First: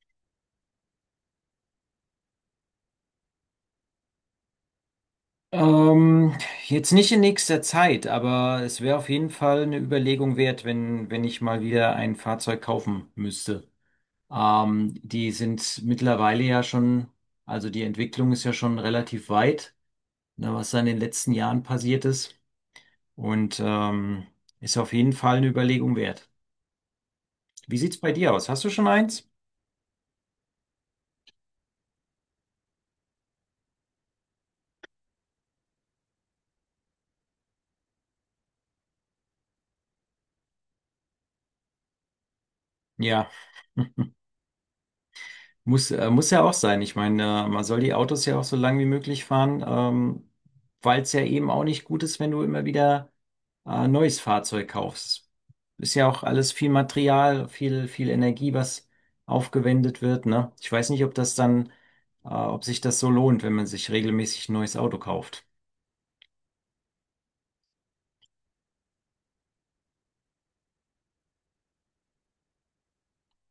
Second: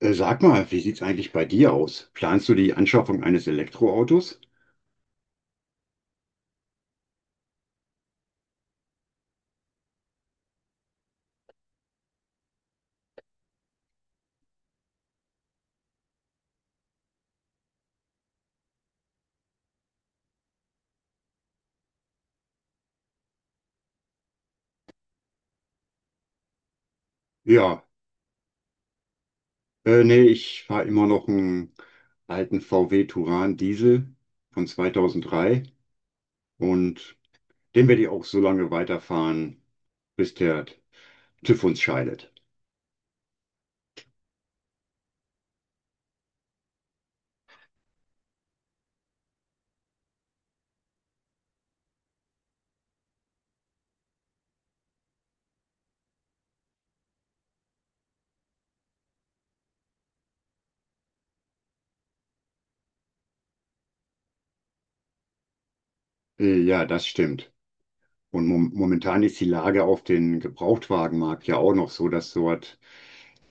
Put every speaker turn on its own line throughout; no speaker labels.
Sag mal, wie sieht's eigentlich bei dir aus? Planst du die Anschaffung eines Elektroautos?
Ähm, jetzt nicht in nächster Zeit, aber es wäre auf jeden Fall eine Überlegung wert, wenn ich mal wieder ein Fahrzeug kaufen müsste. Die sind mittlerweile ja schon, also die Entwicklung ist ja schon relativ weit, ne, was da in den letzten Jahren passiert ist. Und ist auf jeden Fall eine Überlegung wert. Wie
Ja,
sieht's bei dir aus? Hast du schon eins?
nee, ich fahre immer noch einen alten VW Touran Diesel von 2003 und den werde ich auch so lange weiterfahren, bis der TÜV uns scheidet.
Ja. Muss ja auch sein. Ich meine, man soll die Autos ja auch so lang wie möglich fahren, weil es ja eben auch nicht gut ist, wenn du immer wieder neues Fahrzeug kaufst. Ist ja auch alles viel Material, viel, viel Energie, was aufgewendet wird, ne? Ich weiß nicht, ob das dann, ob sich das so lohnt, wenn man sich regelmäßig ein neues Auto kauft.
Ja, das stimmt. Und momentan ist die Lage auf den Gebrauchtwagenmarkt ja auch noch so, dass dort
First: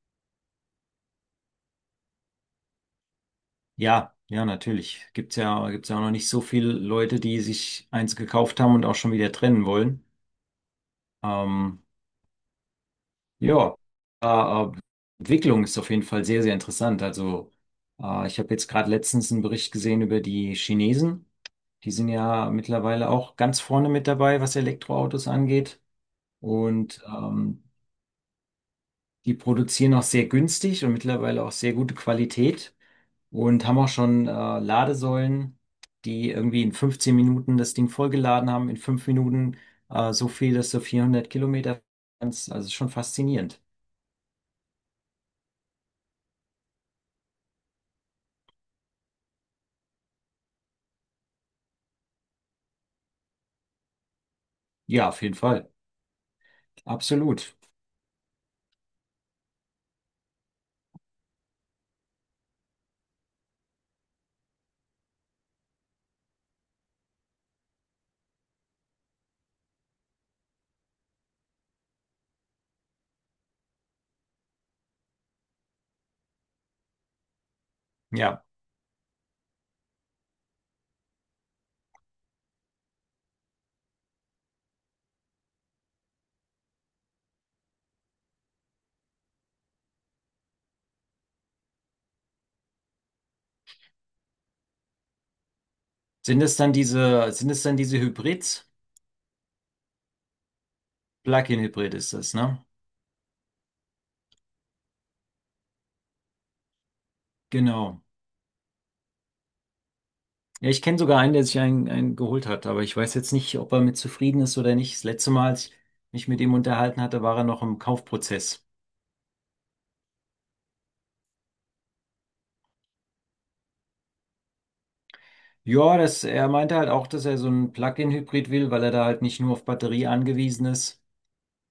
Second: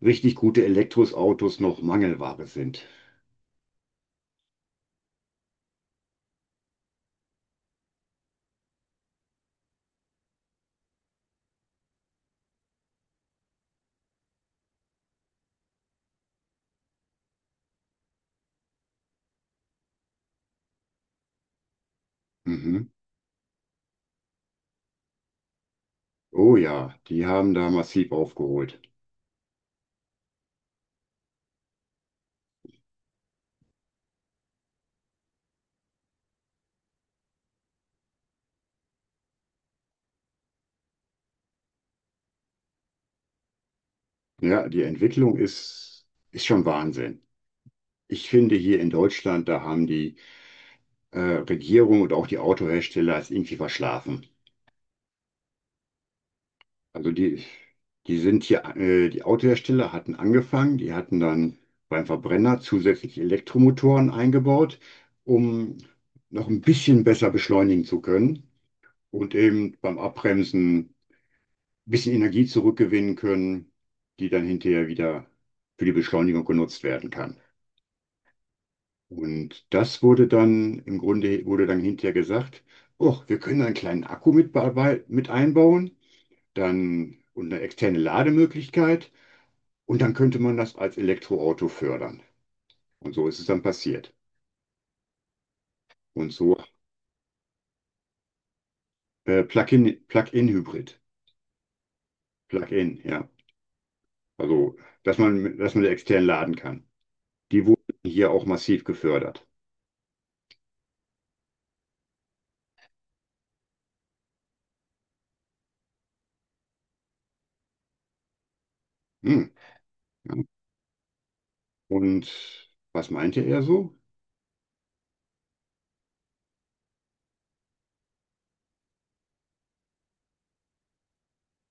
richtig gute Elektroautos noch Mangelware sind.
Ja, ja, natürlich. Gibt's ja auch noch nicht so viele Leute, die sich eins gekauft haben und auch schon wieder trennen wollen. Ähm, Ja, äh, äh, Entwicklung ist auf jeden Fall sehr, sehr interessant. Also, ich habe jetzt gerade letztens einen Bericht gesehen über die Chinesen. Die sind ja
Mhm.
mittlerweile auch ganz vorne mit dabei, was Elektroautos angeht.
Oh ja,
Und
die haben da massiv aufgeholt.
die produzieren auch sehr günstig und mittlerweile auch sehr gute Qualität und haben auch schon Ladesäulen, die irgendwie in 15 Minuten das Ding vollgeladen haben, in 5 Minuten so viel, dass du 400 Kilometer kannst. Also schon faszinierend.
Ja, die Entwicklung ist schon Wahnsinn. Ich finde, hier in Deutschland, da haben die äh, Regierung und auch die Autohersteller es irgendwie verschlafen.
Ja, auf jeden Fall.
Also die,
Absolut.
die sind hier, die Autohersteller hatten angefangen, die hatten dann beim Verbrenner zusätzlich Elektromotoren eingebaut, um noch ein bisschen besser beschleunigen zu können und eben beim Abbremsen ein bisschen Energie zurückgewinnen können, die dann hinterher wieder für die Beschleunigung genutzt werden kann.
Ja.
Und das wurde dann, im Grunde wurde dann hinterher gesagt, oh, wir können einen kleinen Akku mit einbauen, dann und eine externe Lademöglichkeit und dann könnte man das als Elektroauto fördern. Und so ist es dann passiert. Und
Sind
so
es dann diese, sind es dann diese Hybrids?
Plug-in-Hybrid,
Plug-in-Hybrid ist das, ne?
Plug-in, ja. Also, dass man extern laden kann. Die wurden
Genau.
hier auch massiv gefördert.
Ja, ich kenne sogar einen, der sich einen geholt hat, aber ich weiß jetzt nicht, ob er mit zufrieden ist oder nicht. Das letzte Mal, als ich mich mit ihm unterhalten hatte, war er noch im Kaufprozess.
Hm, ja. Und was meinte er so?
Ja, er meinte halt auch, dass er so einen Plug-in-Hybrid will, weil er da halt nicht nur auf Batterie angewiesen ist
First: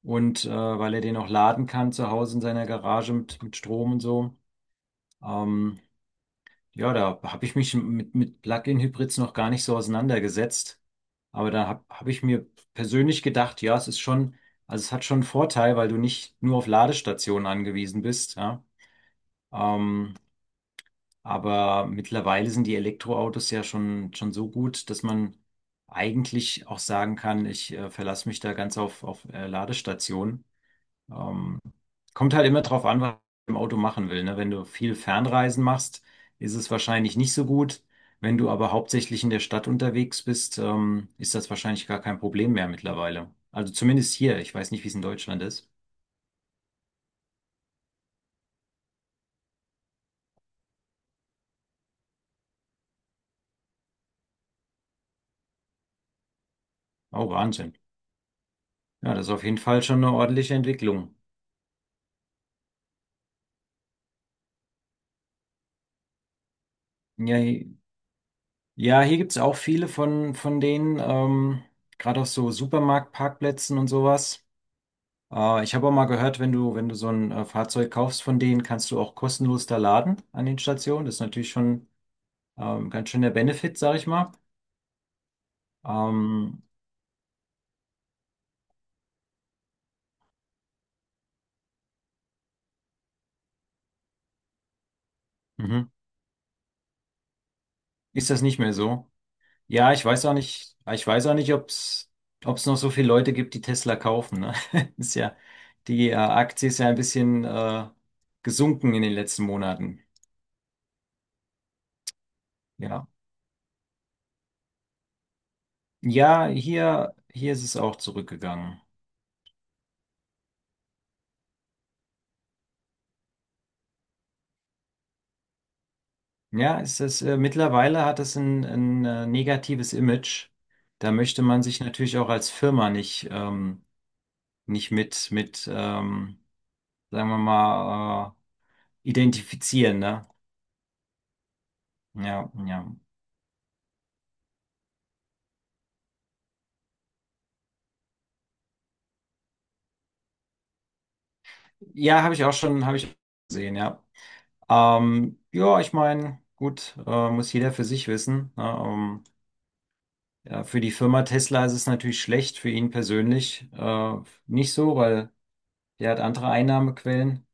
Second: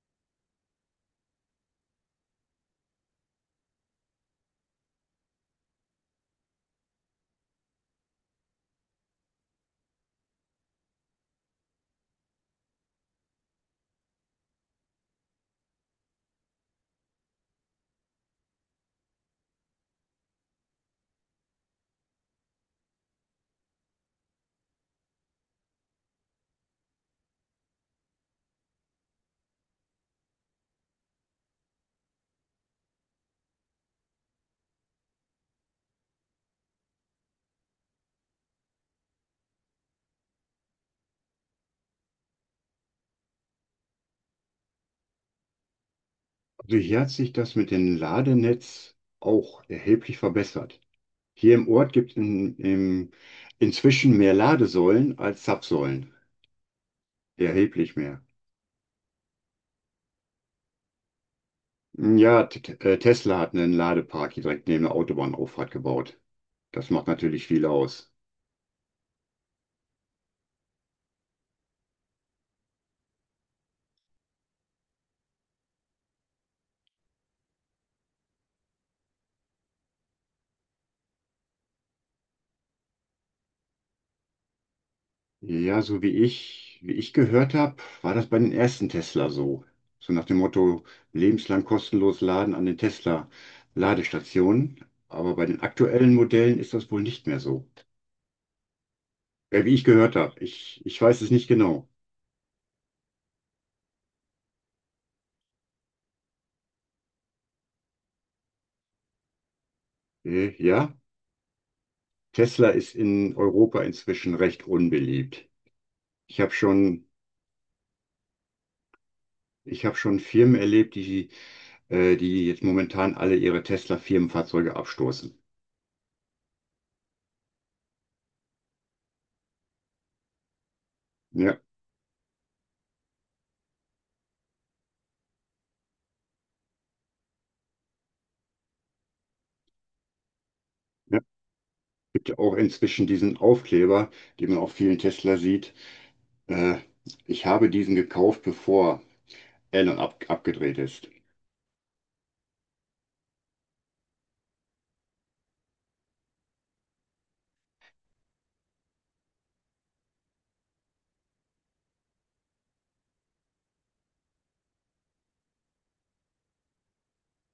und weil er den auch laden kann zu Hause in seiner Garage mit Strom und so. Ähm, Ja, da habe ich mich mit Plug-in-Hybrids noch gar nicht so auseinandergesetzt. Aber da hab ich mir persönlich gedacht, ja, es ist schon, also es hat schon einen Vorteil, weil du nicht nur auf Ladestationen angewiesen bist, ja. Ähm, aber mittlerweile sind die Elektroautos ja schon so gut, dass man eigentlich auch sagen kann, ich verlasse mich da ganz auf Ladestationen. Ähm, kommt halt immer drauf an, was man im Auto machen will. Ne? Wenn du viel Fernreisen machst, ist es wahrscheinlich nicht so gut. Wenn du aber hauptsächlich in der Stadt unterwegs bist, ist das wahrscheinlich gar kein Problem mehr mittlerweile. Also zumindest hier. Ich weiß nicht, wie es in Deutschland ist.
So hier hat sich das mit dem Ladenetz auch erheblich verbessert. Hier im Ort gibt es inzwischen mehr Ladesäulen als Zapfsäulen.
Oh, Wahnsinn.
Erheblich mehr.
Ja, das ist auf jeden Fall schon eine ordentliche Entwicklung.
Ja, Tesla hat einen Ladepark hier direkt neben der Autobahnauffahrt gebaut. Das macht
Ja,
natürlich viel aus.
ja, hier gibt's auch viele von denen, gerade auf so Supermarktparkplätzen und sowas. Ich habe auch mal gehört, wenn du so ein Fahrzeug kaufst von denen, kannst du auch kostenlos da laden an den Stationen. Das ist natürlich schon ganz schön der Benefit, sag ich mal.
Ja, so
Ähm,
wie ich gehört habe, war das bei den ersten Tesla so. So nach dem Motto, lebenslang kostenlos laden an den Tesla-Ladestationen. Aber bei den
mhm.
aktuellen Modellen ist das wohl nicht mehr so.
Ist das nicht mehr so?
Wie ich
Ja, ich
gehört
weiß auch
habe.
nicht,
Ich
ich
weiß
weiß
es
auch
nicht
nicht, ob
genau.
es ob es noch so viele Leute gibt, die Tesla kaufen. Ne? Ist ja, die Aktie ist ja ein bisschen gesunken in den letzten Monaten.
Ja, Tesla ist
Ja.
in Europa inzwischen recht unbeliebt. Ich
Ja,
habe schon,
hier ist es auch zurückgegangen.
Ich habe schon Firmen erlebt, die jetzt momentan alle ihre Tesla-Firmenfahrzeuge abstoßen.
Ja, mittlerweile hat es ein negatives Image. Da möchte
Ja,
man sich natürlich auch als Firma nicht mit sagen wir mal, identifizieren, ne?
ja. Gibt ja
Ja,
auch
ja.
inzwischen diesen Aufkleber, den man auf vielen Tesla sieht. Äh, Ich habe diesen gekauft, bevor Elon abgedreht ist.
Ja, habe ich gesehen, ja. Ja, ich meine, gut, muss jeder für sich wissen. Ne? Ja, für die Firma Tesla ist es natürlich schlecht, für ihn persönlich nicht so, weil der hat andere Einnahmequellen.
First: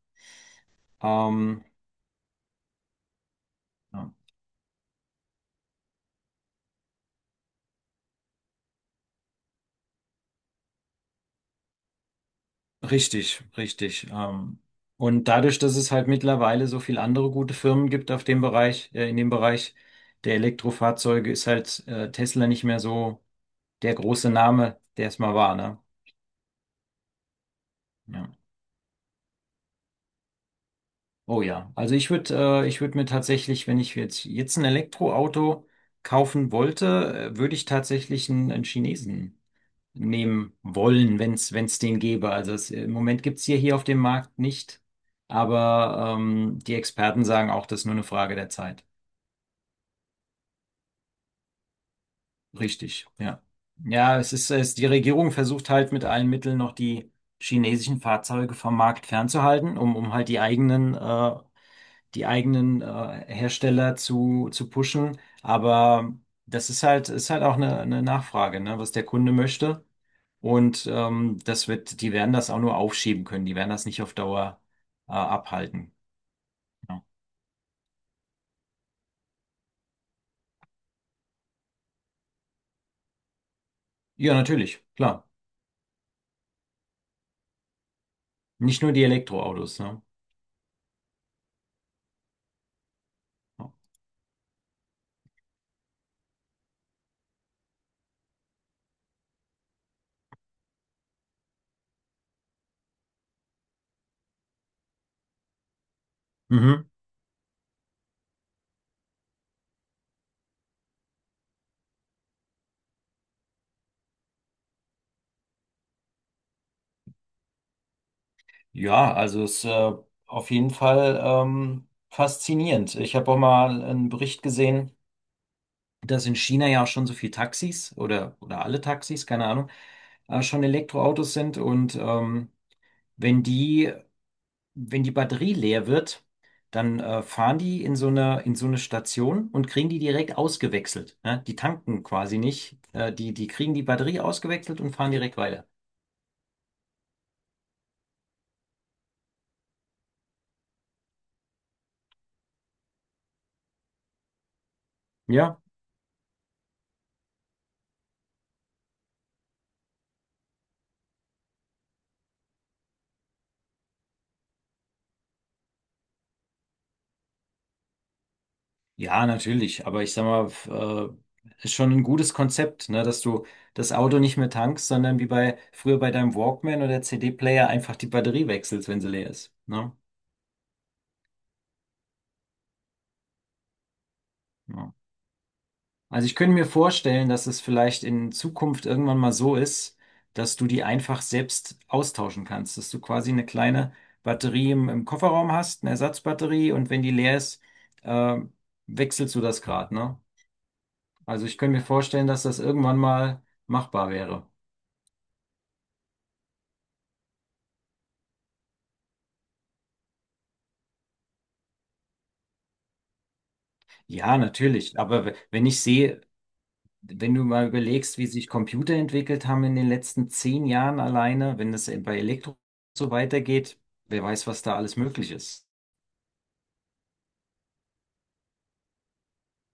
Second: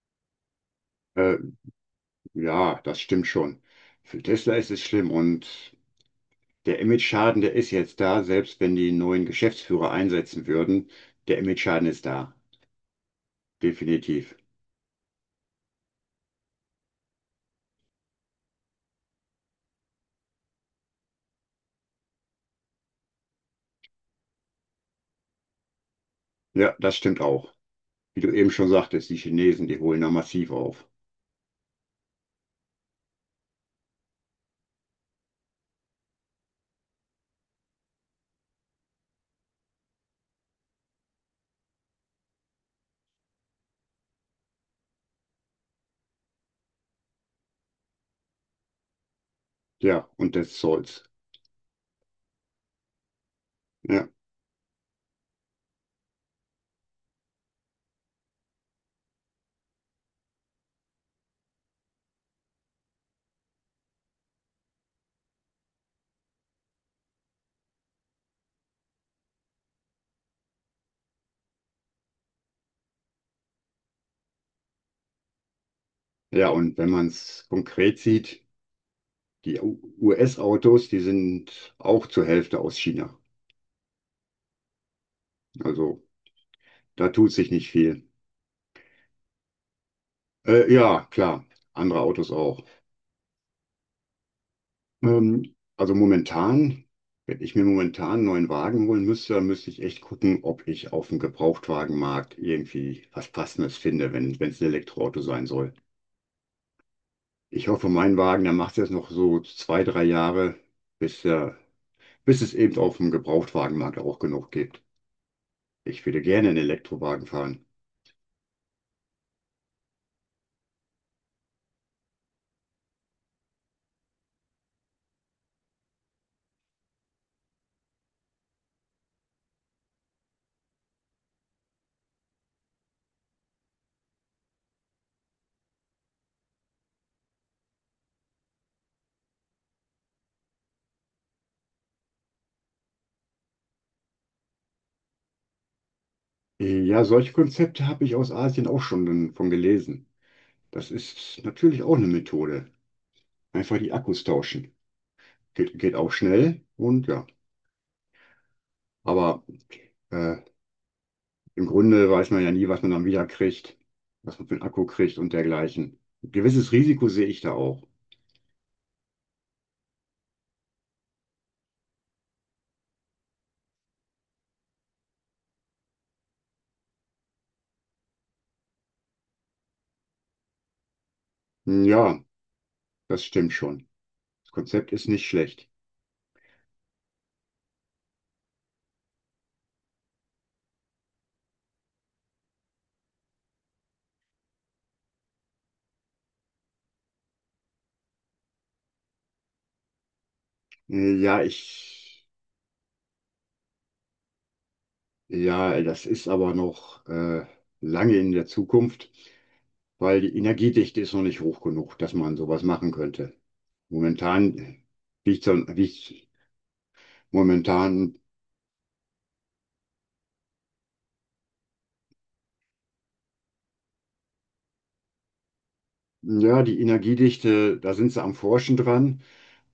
Äh,
Ähm,
ja, das stimmt schon.
ja.
Für Tesla ist es schlimm und der Image-Schaden, der ist jetzt da, selbst wenn die neuen Geschäftsführer einsetzen würden. Der Image-Schaden ist da.
Richtig, richtig.
Definitiv.
Und dadurch, dass es halt mittlerweile so viel andere gute Firmen gibt auf dem Bereich, in dem Bereich der Elektrofahrzeuge, ist halt Tesla nicht mehr so der große Name, der es mal war, ne?
Ja, das stimmt auch. Wie
Ja.
du eben schon sagtest, die Chinesen, die holen da massiv auf.
Oh ja. Also ich würde mir tatsächlich, wenn ich jetzt ein Elektroauto kaufen wollte, würde ich tatsächlich einen Chinesen nehmen wollen, wenn es den gäbe. Also im Moment gibt's hier auf dem Markt nicht, aber die Experten sagen auch, das ist nur eine Frage der Zeit.
Ja, und des Zolls.
Richtig, ja.
Ja,
Ja, die Regierung versucht halt mit allen Mitteln noch die chinesischen Fahrzeuge vom Markt fernzuhalten, um halt die eigenen Hersteller zu pushen. Aber das ist halt auch eine Nachfrage, ne, was der Kunde möchte. Und die werden das auch nur aufschieben können. Die werden das nicht auf Dauer abhalten.
ja, und wenn
Ja.
man es konkret sieht, die US-Autos, die sind auch zur Hälfte aus China.
Ja, natürlich, klar.
Also da tut sich nicht viel.
Nicht nur die Elektroautos, ne?
Ja, klar, andere Autos auch.
Ja.
Also momentan, wenn ich mir momentan einen neuen Wagen holen müsste, dann müsste ich echt gucken, ob ich auf dem Gebrauchtwagenmarkt irgendwie was Passendes finde, wenn wenn es ein Elektroauto sein soll.
Mhm.
Ich hoffe, mein Wagen, der macht jetzt noch so zwei, drei Jahre, bis, er, bis es eben auf dem Gebrauchtwagenmarkt auch genug gibt. Ich würde gerne einen Elektrowagen fahren.
Ja, also es ist auf jeden Fall faszinierend. Ich habe auch mal einen Bericht gesehen, dass in China ja auch schon so viele Taxis oder alle Taxis, keine Ahnung, schon Elektroautos sind. Und wenn die wenn die Batterie leer wird, dann fahren die in so eine Station und kriegen die direkt ausgewechselt. Ne? Die tanken quasi nicht. Die kriegen die Batterie ausgewechselt und fahren direkt weiter.
Ja, solche Konzepte habe ich aus Asien auch schon von gelesen. Das ist natürlich auch eine Methode. Einfach die Akkus tauschen.
Ja.
Geht auch schnell und ja. Aber äh, im Grunde weiß man ja nie, was man dann wieder kriegt, was man für einen Akku kriegt und dergleichen. Ein gewisses Risiko sehe ich da auch.
Ja, natürlich. Aber ich sag mal, ist schon ein gutes Konzept, ne? Dass du das Auto nicht mehr tankst, sondern wie bei früher bei deinem Walkman oder CD-Player einfach die Batterie wechselst, wenn sie leer ist. Ne?
Hm, ja, das stimmt schon. Das
Ja.
Konzept ist nicht schlecht.
Also ich könnte mir vorstellen, dass es vielleicht in Zukunft irgendwann mal so ist, dass du die einfach selbst austauschen kannst, dass du quasi eine kleine Batterie im Kofferraum hast, eine Ersatzbatterie und wenn die leer ist, äh, wechselst du das Grad, ne?
Äh, Ja,
Also ich könnte mir
ich,
vorstellen, dass das irgendwann mal machbar wäre.
ja, das ist aber noch lange in der Zukunft, weil die Energiedichte ist noch nicht hoch genug, dass man sowas machen könnte.
Ja,
Momentan
natürlich. Aber wenn ich
Liegt
sehe, wenn du mal
momentan,
überlegst, wie sich Computer entwickelt haben in den letzten 10 Jahren alleine, wenn das bei Elektro so weitergeht, wer weiß, was da alles möglich ist.
ja, die Energiedichte, da sind sie am Forschen dran.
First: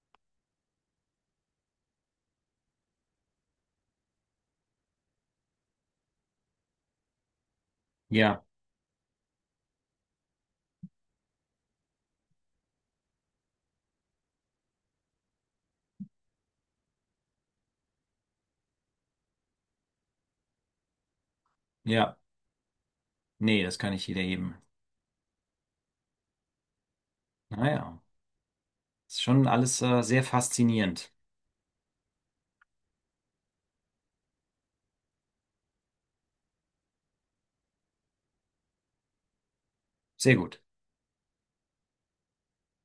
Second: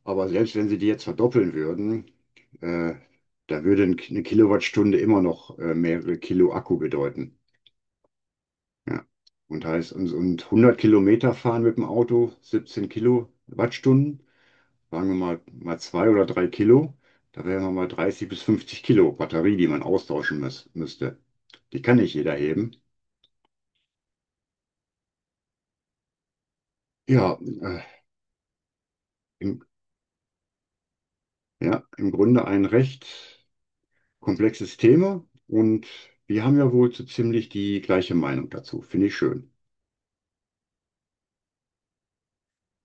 Aber selbst wenn sie die jetzt verdoppeln würden, äh, da würde eine Kilowattstunde immer noch mehrere Kilo Akku bedeuten.
Ja.
Ja. Und heißt, und 100 Kilometer fahren mit dem Auto, 17 Kilowattstunden, sagen wir mal, mal zwei oder drei Kilo, da wären wir mal 30 bis 50 Kilo Batterie, die man müsste. Die kann nicht
Ja,
jeder heben.
nee, das kann nicht jeder eben.
Ja, äh,
Naja, ist schon
im,
alles sehr faszinierend.
ja, im Grunde ein recht komplexes Thema und wir haben ja wohl so ziemlich die gleiche Meinung dazu. Finde ich schön.
Sehr gut.